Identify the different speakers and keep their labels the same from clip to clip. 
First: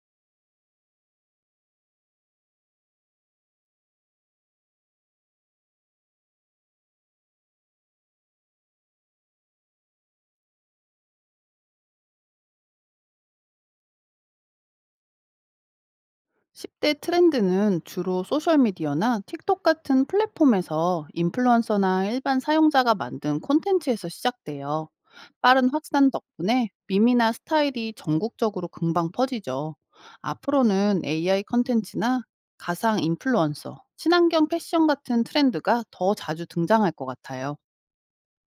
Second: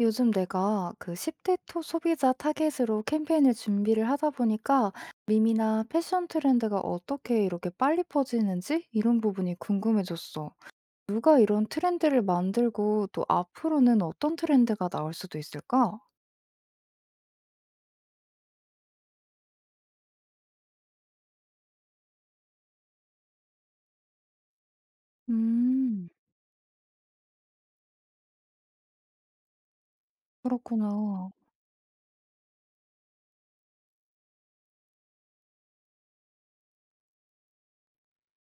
Speaker 1: 요즘 내가 그 10대 토 소비자 타겟으로 캠페인을 준비를 하다 보니까 밈이나 패션 트렌드가 어떻게 이렇게 빨리 퍼지는지 이런 부분이 궁금해졌어. 누가 이런 트렌드를 만들고 또 앞으로는 어떤 트렌드가 나올 수도 있을까?
Speaker 2: 10대 트렌드는 주로 소셜미디어나 틱톡 같은 플랫폼에서 인플루언서나 일반 사용자가 만든 콘텐츠에서 시작돼요. 빠른
Speaker 1: 음,
Speaker 2: 확산 덕분에 밈이나 스타일이 전국적으로 금방 퍼지죠. 앞으로는
Speaker 1: 그렇구나.
Speaker 2: AI 콘텐츠나 가상 인플루언서, 친환경 패션 같은 트렌드가 더 자주 등장할 것 같아요.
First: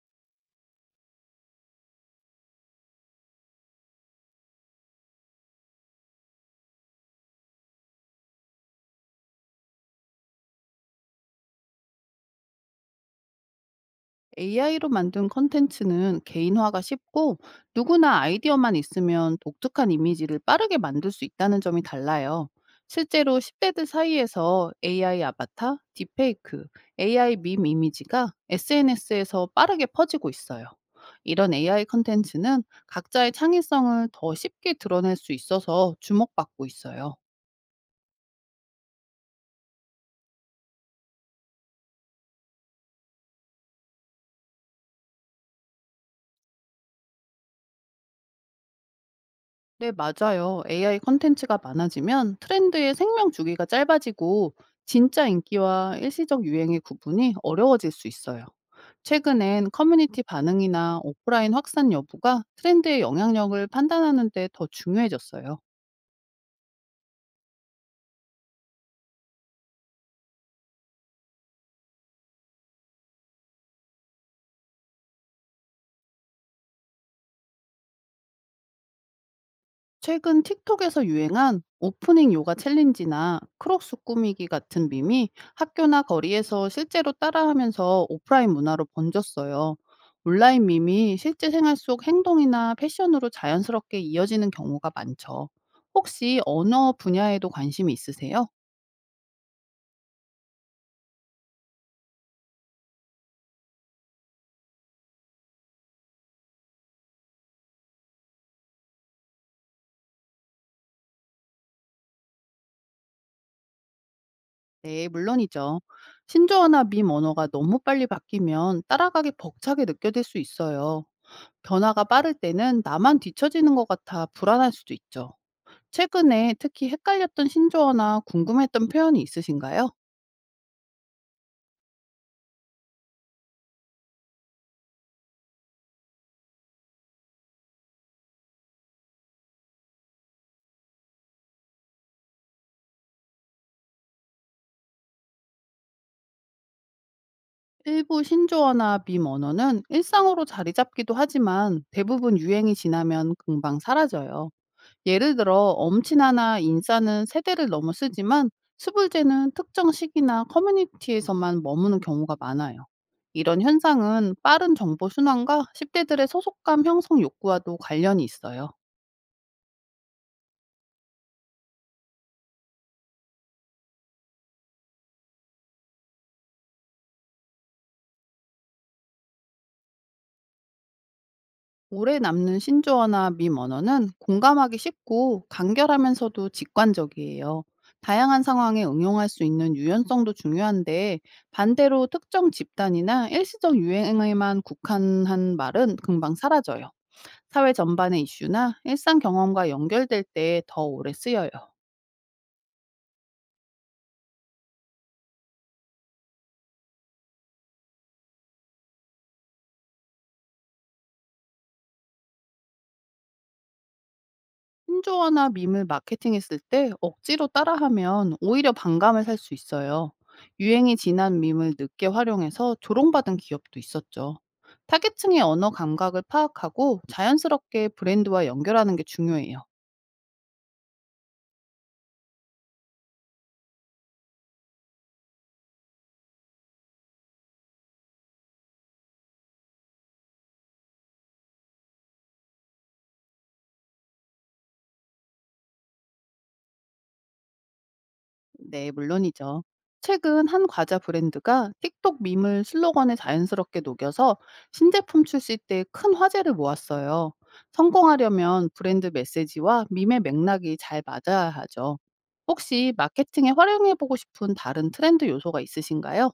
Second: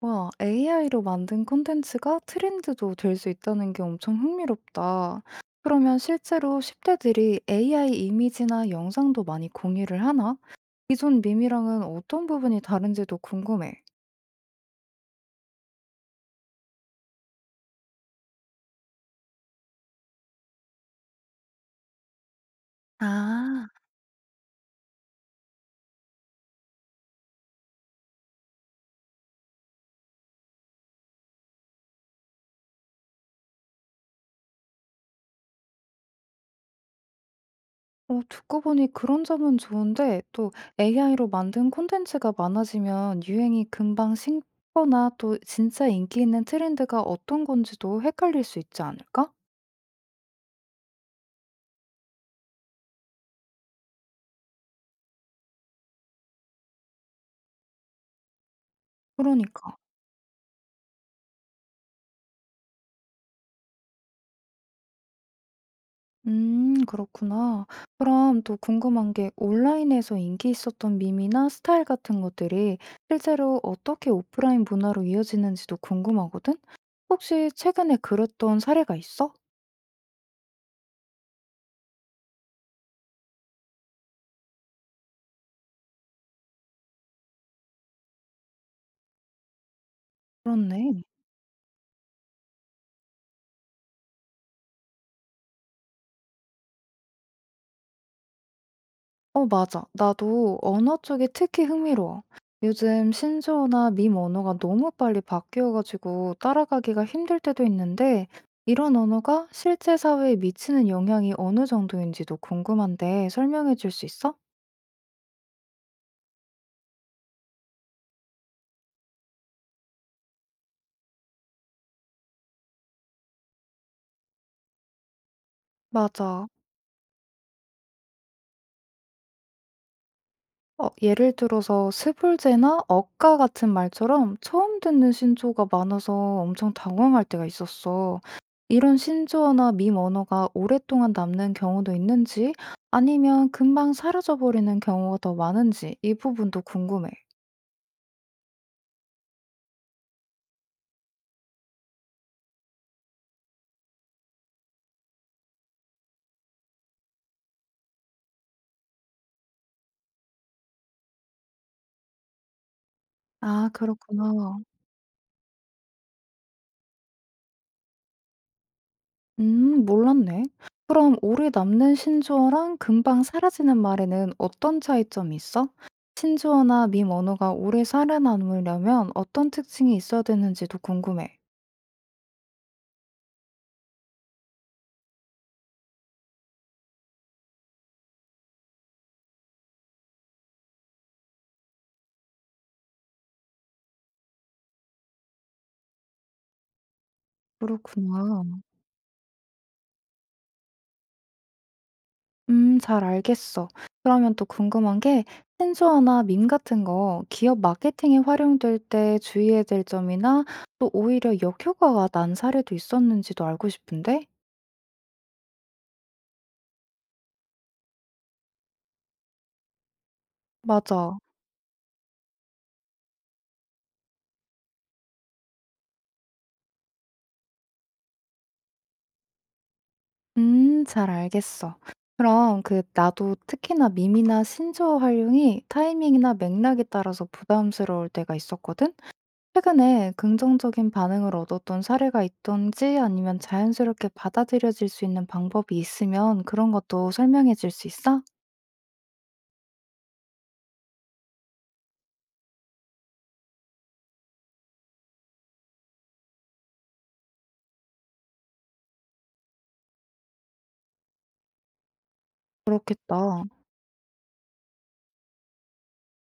Speaker 1: 와, AI로 만든 콘텐츠가 트렌드도 될 수 있다는 게 엄청 흥미롭다. 그러면 실제로 10대들이 AI 이미지나 영상도 많이 공유를 하나? 기존 밈이랑은 어떤 부분이 다른지도 궁금해.
Speaker 2: AI로 만든 콘텐츠는 개인화가 쉽고 누구나 아이디어만 있으면 독특한 이미지를 빠르게 만들 수 있다는 점이 달라요. 실제로
Speaker 1: 아,
Speaker 2: 10대들 사이에서 AI 아바타, 딥페이크, AI 밈 이미지가 SNS에서 빠르게 퍼지고 있어요. 이런 AI 콘텐츠는 각자의 창의성을 더 쉽게 드러낼 수 있어서 주목받고 있어요.
Speaker 1: 듣고 보니 그런 점은 좋은데 또 AI로 만든 콘텐츠가 많아지면 유행이 금방 식거나 또 진짜 인기 있는 트렌드가 어떤 건지도 헷갈릴 수 있지 않을까?
Speaker 2: 네, 맞아요. AI 콘텐츠가 많아지면 트렌드의 생명 주기가 짧아지고 진짜 인기와 일시적 유행의 구분이 어려워질 수 있어요. 최근엔
Speaker 1: 그러니까.
Speaker 2: 커뮤니티 반응이나 오프라인 확산 여부가 트렌드의 영향력을 판단하는 데 더 중요해졌어요.
Speaker 1: 그렇구나. 그럼 또 궁금한 게 온라인에서 인기 있었던 밈이나 스타일 같은 것들이 실제로 어떻게 오프라인 문화로 이어지는지도 궁금하거든? 혹시 최근에 그랬던 사례가 있어?
Speaker 2: 최근 틱톡에서 유행한 오프닝 요가 챌린지나 크록스 꾸미기 같은 밈이 학교나 거리에서 실제로 따라하면서 오프라인 문화로 번졌어요. 온라인
Speaker 1: 그렇네.
Speaker 2: 밈이 실제 생활 속 행동이나 패션으로 자연스럽게 이어지는 경우가 많죠. 혹시 언어 분야에도 관심이 있으세요?
Speaker 1: 어, 맞아. 나도 언어 쪽이 특히 흥미로워. 요즘 신조어나 밈 언어가 너무 빨리 바뀌어가지고 따라가기가 힘들 때도 있는데, 이런 언어가 실제 사회에 미치는 영향이 어느 정도인지도 궁금한데 설명해 줄 수 있어?
Speaker 2: 네, 물론이죠. 신조어나 밈 언어가 너무 빨리 바뀌면 따라가기 벅차게 느껴질 수 있어요. 변화가 빠를 때는 나만 뒤처지는 것 같아 불안할 수도 있죠.
Speaker 1: 맞아.
Speaker 2: 최근에 특히 헷갈렸던 신조어나 궁금했던 표현이 있으신가요?
Speaker 1: 예를 들어서 스불제나 억가 같은 말처럼 처음 듣는 신조어가 많아서 엄청 당황할 때가 있었어. 이런 신조어나 밈 언어가 오랫동안 남는 경우도 있는지 아니면 금방 사라져버리는 경우가 더 많은지 이 부분도 궁금해.
Speaker 2: 일부 신조어나 밈 언어는 일상어로 자리 잡기도 하지만 대부분 유행이 지나면 금방 사라져요. 예를 들어 엄친아나 인싸는 세대를 넘어 쓰지만 수불제는 특정 시기나 커뮤니티에서만 머무는 경우가 많아요. 이런
Speaker 1: 아,
Speaker 2: 현상은
Speaker 1: 그렇구나.
Speaker 2: 빠른 정보 순환과 십대들의 소속감 형성 욕구와도 관련이 있어요.
Speaker 1: 몰랐네. 그럼 오래 남는 신조어랑 금방 사라지는 말에는 어떤 차이점이 있어? 신조어나 밈 언어가 오래 살아남으려면 어떤 특징이 있어야 되는지도 궁금해.
Speaker 2: 오래 남는 신조어나 밈 언어는 공감하기 쉽고 간결하면서도 직관적이에요. 다양한 상황에 응용할 수 있는 유연성도 중요한데 반대로 특정 집단이나 일시적 유행에만 국한한 말은 금방 사라져요. 사회 전반의
Speaker 1: 그렇구나.
Speaker 2: 이슈나 일상 경험과 연결될 때 더 오래 쓰여요.
Speaker 1: 잘 알겠어. 그러면 또 궁금한 게 신조어나 밈 같은 거 기업 마케팅에 활용될 때 주의해야 될 점이나 또 오히려 역효과가 난 사례도 있었는지도 알고 싶은데?
Speaker 2: 신조어나 밈을 마케팅했을 때 억지로 따라하면 오히려 반감을 살 수 있어요. 유행이
Speaker 1: 맞아.
Speaker 2: 지난 밈을 늦게 활용해서 조롱받은 기업도 있었죠. 타겟층의 언어 감각을 파악하고 자연스럽게 브랜드와 연결하는 게 중요해요.
Speaker 1: 잘 알겠어. 그럼 그 나도 특히나 밈이나 신조어 활용이 타이밍이나 맥락에 따라서 부담스러울 때가 있었거든? 최근에 긍정적인 반응을 얻었던 사례가 있던지 아니면 자연스럽게 받아들여질 수 있는 방법이 있으면 그런 것도 설명해 줄 수 있어?
Speaker 2: 네, 물론이죠. 최근 한 과자 브랜드가 틱톡 밈을 슬로건에 자연스럽게 녹여서 신제품 출시 때 큰 화제를 모았어요. 성공하려면 브랜드 메시지와 밈의 맥락이 잘 맞아야 하죠. 혹시
Speaker 1: 그렇겠다.
Speaker 2: 마케팅에 활용해보고 싶은 다른 트렌드 요소가 있으신가요?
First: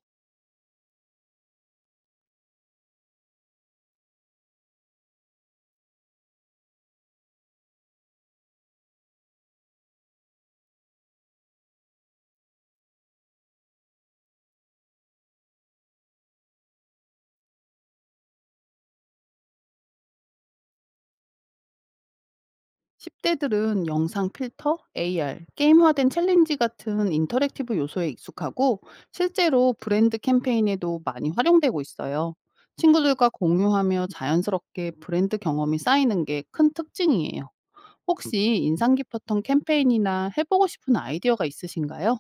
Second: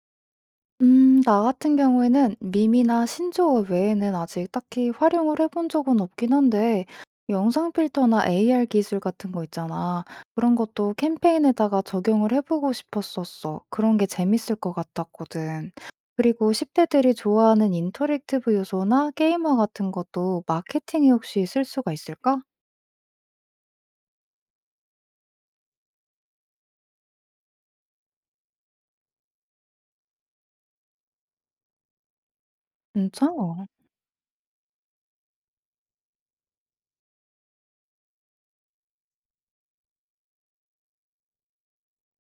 Speaker 1: 나 같은 경우에는 밈이나 신조어 외에는 아직 딱히 활용을 해본 적은 없긴 한데, 영상 필터나 AR 기술 같은 거 있잖아. 그런 것도 캠페인에다가 적용을 해보고 싶었었어. 그런 게 재밌을 것 같았거든. 그리고 10대들이 좋아하는 인터랙티브 요소나 게이머 같은 것도 마케팅에 혹시 쓸 수가 있을까?
Speaker 2: 10대들은 영상 필터, AR, 게임화된 챌린지 같은 인터랙티브 요소에 익숙하고 실제로 브랜드 캠페인에도 많이 활용되고 있어요. 친구들과
Speaker 1: 괜찮아.
Speaker 2: 공유하며 자연스럽게 브랜드 경험이 쌓이는 게 큰 특징이에요. 혹시 인상 깊었던 캠페인이나 해보고 싶은 아이디어가 있으신가요?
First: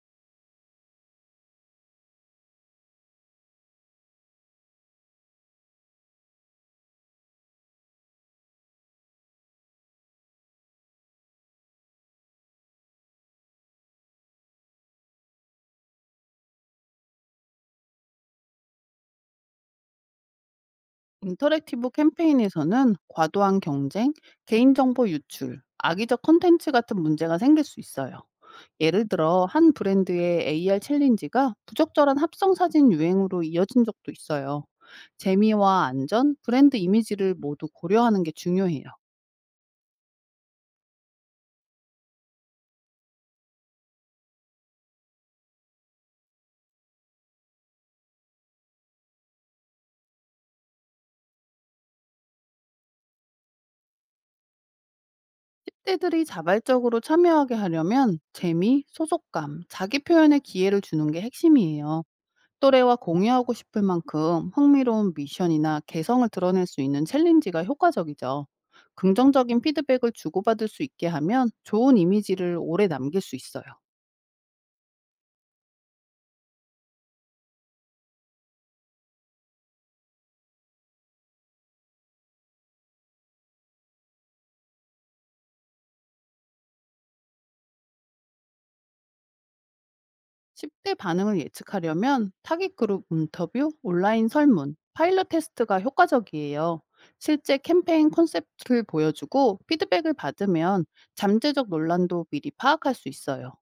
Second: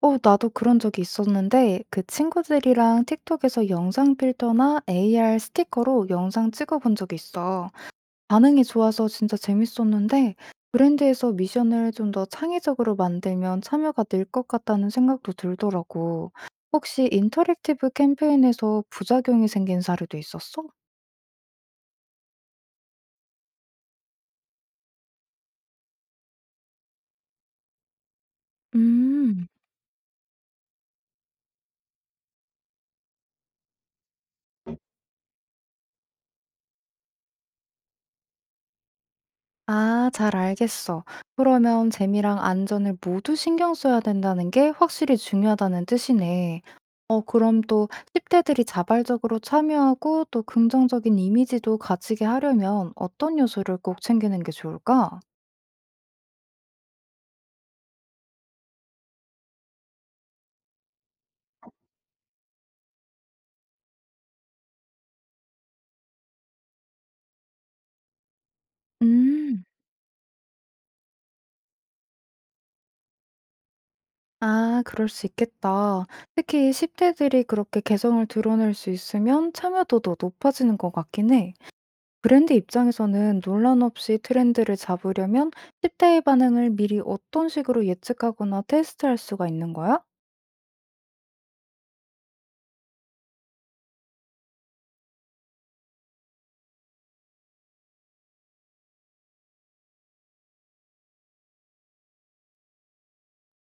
Speaker 1: 어 나도 그런 적이 있었는데 그 친구들이랑 틱톡에서 영상 필터나 AR 스티커로 영상 찍어 본 적이 있어. 반응이 좋아서 진짜 재밌었는데 브랜드에서 미션을 좀 더 창의적으로 만들면 참여가 늘 것 같다는 생각도 들더라고. 혹시 인터랙티브 캠페인에서 부작용이 생긴 사례도 있었어?
Speaker 2: 인터랙티브 캠페인에서는 과도한 경쟁, 개인정보 유출, 악의적 콘텐츠 같은 문제가 생길 수 있어요. 예를 들어
Speaker 1: 음.
Speaker 2: 한 브랜드의 AR 챌린지가 부적절한 합성 사진 유행으로 이어진 적도 있어요. 재미와 안전, 브랜드 이미지를 모두 고려하는 게 중요해요.
Speaker 1: 아, 잘 알겠어. 그러면 재미랑 안전을 모두 신경 써야 된다는 게 확실히 중요하다는 뜻이네. 그럼 또 10대들이 자발적으로 참여하고 또 긍정적인 이미지도 가지게 하려면 어떤 요소를 꼭 챙기는 게 좋을까?
Speaker 2: 1대들이 자발적으로 참여하게 하려면 재미, 소속감, 자기 표현의 기회를 주는 게 핵심이에요. 또래와 공유하고 싶을 만큼 흥미로운 미션이나 개성을 드러낼 수 있는 챌린지가 효과적이죠. 긍정적인
Speaker 1: 음,
Speaker 2: 피드백을 주고받을 수 있게 하면 좋은 이미지를 오래 남길 수 있어요.
Speaker 1: 아, 그럴 수 있겠다. 특히 10대들이 그렇게 개성을 드러낼 수 있으면 참여도도 높아지는 것 같긴 해. 브랜드 입장에서는 논란 없이 트렌드를 잡으려면 10대의 반응을 미리 어떤 식으로 예측하거나 테스트할 수가 있는 거야?
Speaker 2: 10대 반응을 예측하려면 타깃 그룹 인터뷰, 온라인 설문, 파일럿 테스트가 효과적이에요. 실제 캠페인 콘셉트를 보여주고 피드백을 받으면 잠재적 논란도 미리 파악할 수 있어요.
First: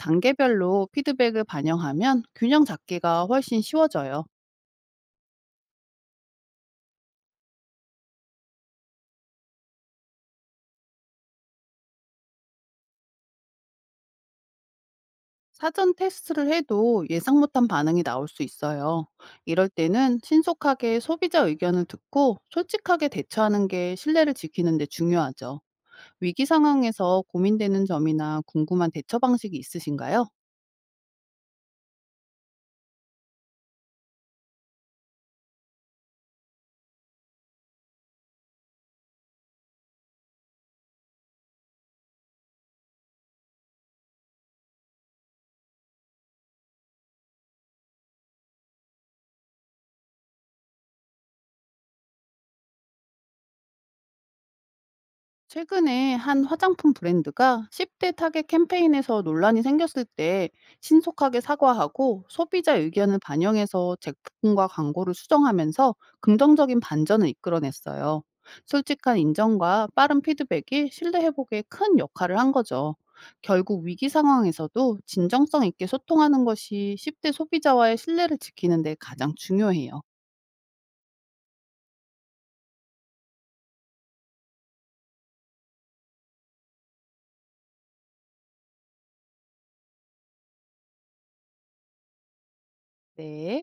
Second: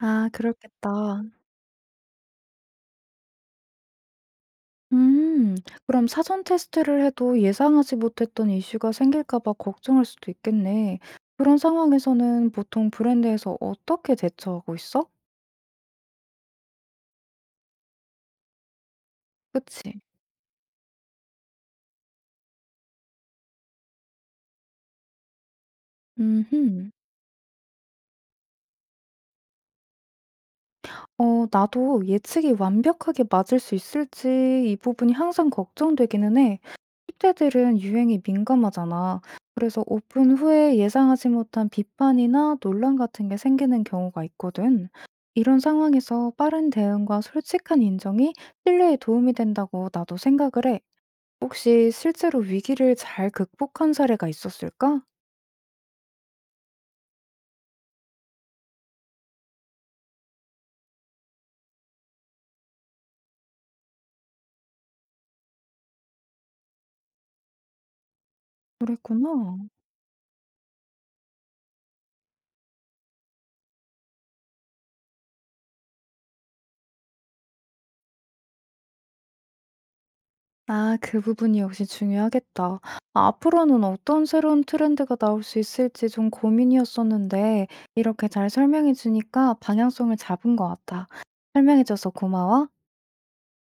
Speaker 1: 아, 그렇겠다.
Speaker 2: 피드백을 반영하면 균형 잡기가 훨씬 쉬워져요.
Speaker 1: 음, 그럼 사전 테스트를 해도 예상하지 못했던 이슈가 생길까 봐 걱정할 수도 있겠네. 그런 상황에서는 보통 브랜드에서 어떻게 대처하고 있어?
Speaker 2: 사전 테스트를 해도 예상 못한 반응이 나올 수 있어요. 이럴
Speaker 1: 그치?
Speaker 2: 때는 신속하게 소비자 의견을 듣고 솔직하게 대처하는 게 신뢰를 지키는 데 중요하죠. 위기
Speaker 1: 음흠.
Speaker 2: 상황에서 고민되는 점이나 궁금한 대처 방식이 있으신가요?
Speaker 1: 나도 예측이 완벽하게 맞을 수 있을지 이 부분이 항상 걱정되기는 해. 10대들은 유행에 민감하잖아. 그래서 오픈 후에 예상하지 못한 비판이나 논란 같은 게 생기는 경우가 있거든. 이런 상황에서 빠른 대응과 솔직한 인정이 신뢰에 도움이 된다고 나도 생각을 해. 혹시 실제로 위기를 잘 극복한 사례가 있었을까?
Speaker 2: 최근에 한 화장품 브랜드가 10대 타겟 캠페인에서 논란이 생겼을 때 신속하게 사과하고 소비자 의견을 반영해서 제품과 광고를 수정하면서 긍정적인 반전을 이끌어냈어요. 솔직한
Speaker 1: 그랬구나.
Speaker 2: 인정과 빠른 피드백이 신뢰 회복에 큰 역할을 한 거죠. 결국 위기 상황에서도 진정성 있게 소통하는 것이 10대 소비자와의 신뢰를 지키는 데 가장 중요해요.
Speaker 1: 아, 그 부분이 역시 중요하겠다. 아, 앞으로는 어떤 새로운 트렌드가 나올 수 있을지 좀 고민이었었는데, 이렇게 잘 설명해 주니까 방향성을 잡은 것 같아. 설명해 줘서 고마워.
Speaker 2: 네.